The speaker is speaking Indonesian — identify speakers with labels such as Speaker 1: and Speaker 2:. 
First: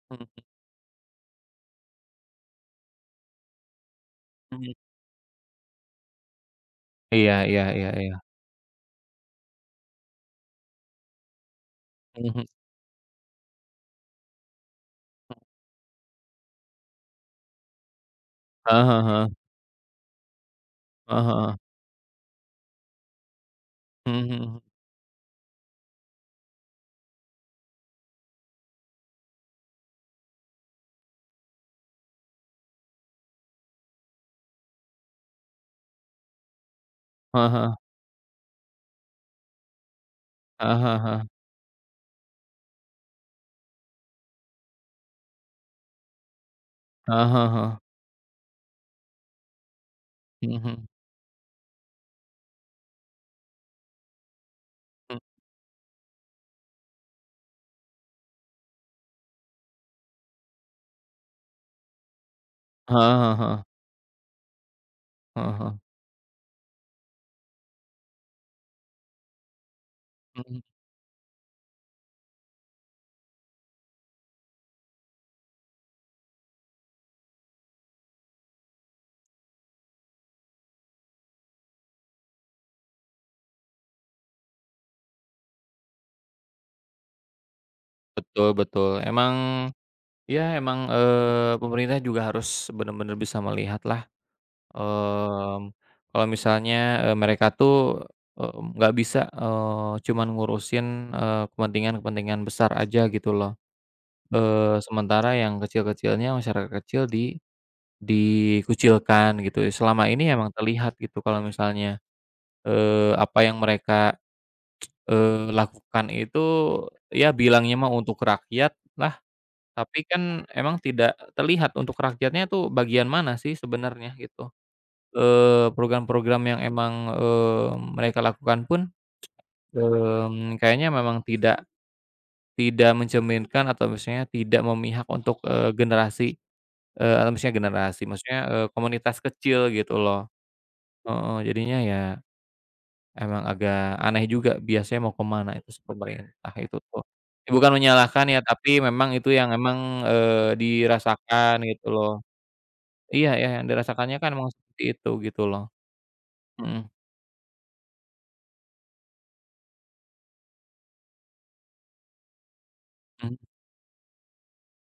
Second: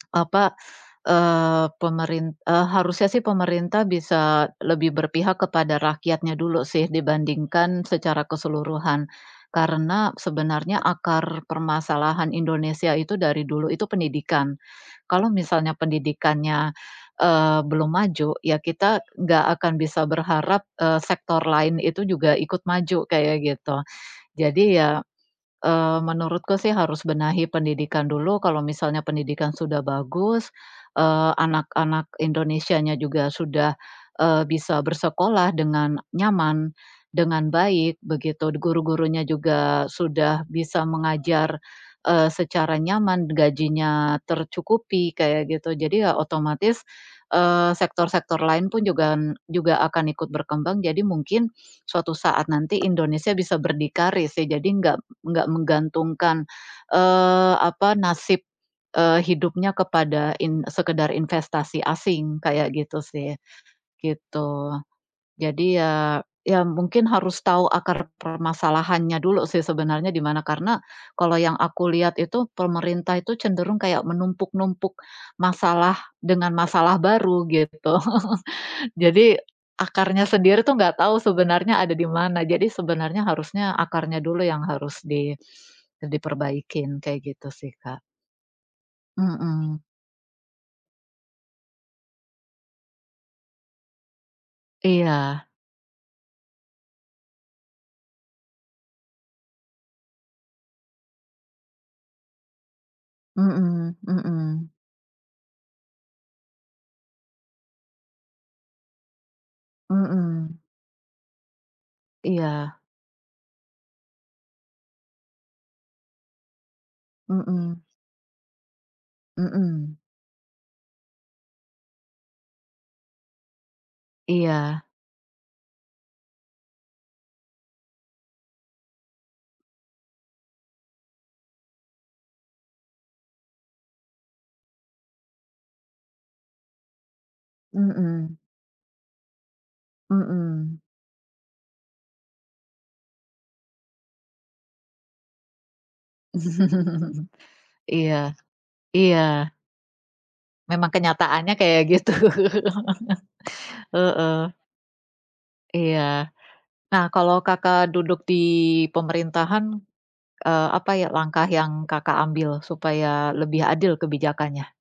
Speaker 1: Mhm.
Speaker 2: Apa, eee, pemerin e harusnya sih pemerintah bisa,
Speaker 1: Mhm.
Speaker 2: lebih berpihak kepada rakyatnya dulu sih,
Speaker 1: Iya iya
Speaker 2: dibandingkan
Speaker 1: iya iya.
Speaker 2: secara keseluruhan. Karena, sebenarnya akar permasalahan
Speaker 1: Mhm.
Speaker 2: Indonesia itu, dari dulu itu pendidikan. Kalau
Speaker 1: Hmm.
Speaker 2: misalnya pendidikannya, eee, belum maju, ya
Speaker 1: Heeh
Speaker 2: kita
Speaker 1: heeh heeh.
Speaker 2: nggak akan bisa berharap, eee,
Speaker 1: Heeh
Speaker 2: sektor
Speaker 1: heeh.
Speaker 2: lain itu juga ikut maju, kayak gitu.
Speaker 1: Mhm mhm.
Speaker 2: Jadi ya, eee, menurutku sih harus benahi pendidikan dulu, kalau misalnya pendidikan sudah bagus, eee, anak-anak Indonesianya juga sudah, eee, bisa bersekolah dengan nyaman,
Speaker 1: Heeh
Speaker 2: dengan
Speaker 1: heeh.
Speaker 2: baik, begitu, guru-gurunya juga sudah
Speaker 1: Heeh
Speaker 2: bisa
Speaker 1: heeh heeh.
Speaker 2: mengajar, eee, secara nyaman, gajinya tercukupi, kayak gitu. Jadi ya, otomatis,
Speaker 1: Heeh heeh
Speaker 2: eee,
Speaker 1: heeh.
Speaker 2: sektor-sektor lain pun juga juga akan ikut
Speaker 1: Mhm
Speaker 2: berkembang,
Speaker 1: mhm.
Speaker 2: jadi mungkin suatu saat nanti Indonesia bisa berdikari sih, jadi nggak
Speaker 1: Hmm.
Speaker 2: nggak menggantungkan, eee, apa, nasib, eee, hidupnya kepada in sekedar investasi asing, kayak gitu
Speaker 1: Heeh
Speaker 2: sih,
Speaker 1: heeh heeh.
Speaker 2: gitu.
Speaker 1: Heeh heeh.
Speaker 2: Jadi ya ya mungkin harus tahu akar permasalahannya dulu sih, sebenarnya di mana.
Speaker 1: Mhm.
Speaker 2: Karena, kalau yang aku lihat itu, pemerintah itu cenderung kayak menumpuk-numpuk masalah, dengan masalah baru, gitu. Jadi, akarnya sendiri tuh, nggak tahu sebenarnya ada di mana, jadi sebenarnya harusnya akarnya dulu yang harus di diperbaikin, kayak gitu, sih, Kak.
Speaker 1: Betul betul. Emang,
Speaker 2: Mhm.
Speaker 1: ya, emang, eee, pemerintah juga harus benar-benar bisa melihatlah,
Speaker 2: Iya.
Speaker 1: eee, kalau misalnya, eee, mereka tuh e nggak bisa, eee, cuma ngurusin, eee, kepentingan-kepentingan besar aja, gitu loh.
Speaker 2: Mhm mhm.
Speaker 1: Eee, sementara yang kecil-kecilnya, masyarakat kecil di dikucilkan, gitu ya, selama ini emang
Speaker 2: Mhm.
Speaker 1: terlihat, gitu, kalau misalnya,
Speaker 2: Iya.
Speaker 1: eee, apa yang mereka, eee, lakukan itu, ya bilangnya
Speaker 2: Mhm.
Speaker 1: mah, untuk rakyat lah.
Speaker 2: Mhm.
Speaker 1: Tapi kan, emang tidak terlihat untuk rakyatnya tuh, bagian mana sih sebenarnya, gitu.
Speaker 2: Iya.
Speaker 1: Eee, program-program yang emang, eee, mereka lakukan pun, eee, kayaknya memang tidak tidak mencerminkan, atau maksudnya tidak memihak untuk, eee, generasi e maksudnya generasi
Speaker 2: Mhm.
Speaker 1: maksudnya, eee, komunitas kecil, gitu loh.
Speaker 2: Mhm.
Speaker 1: Heeh, jadinya ya, emang agak aneh juga biasanya mau kemana, itu sih pemerintah, itu tuh. Eh, bukan menyalahkan
Speaker 2: Iya
Speaker 1: ya, tapi memang itu yang
Speaker 2: iya.
Speaker 1: memang, eee,
Speaker 2: Memang kenyataannya
Speaker 1: dirasakan,
Speaker 2: kayak
Speaker 1: gitu
Speaker 2: gitu.
Speaker 1: loh. Iya iya, yang dirasakannya kan
Speaker 2: Heeh.
Speaker 1: memang seperti itu, gitu loh.
Speaker 2: Iya.
Speaker 1: Mhm.
Speaker 2: Nah, kalau Kakak duduk di pemerintahan, eee, apa ya langkah yang Kakak ambil, supaya
Speaker 1: Mmm.
Speaker 2: lebih adil kebijakannya?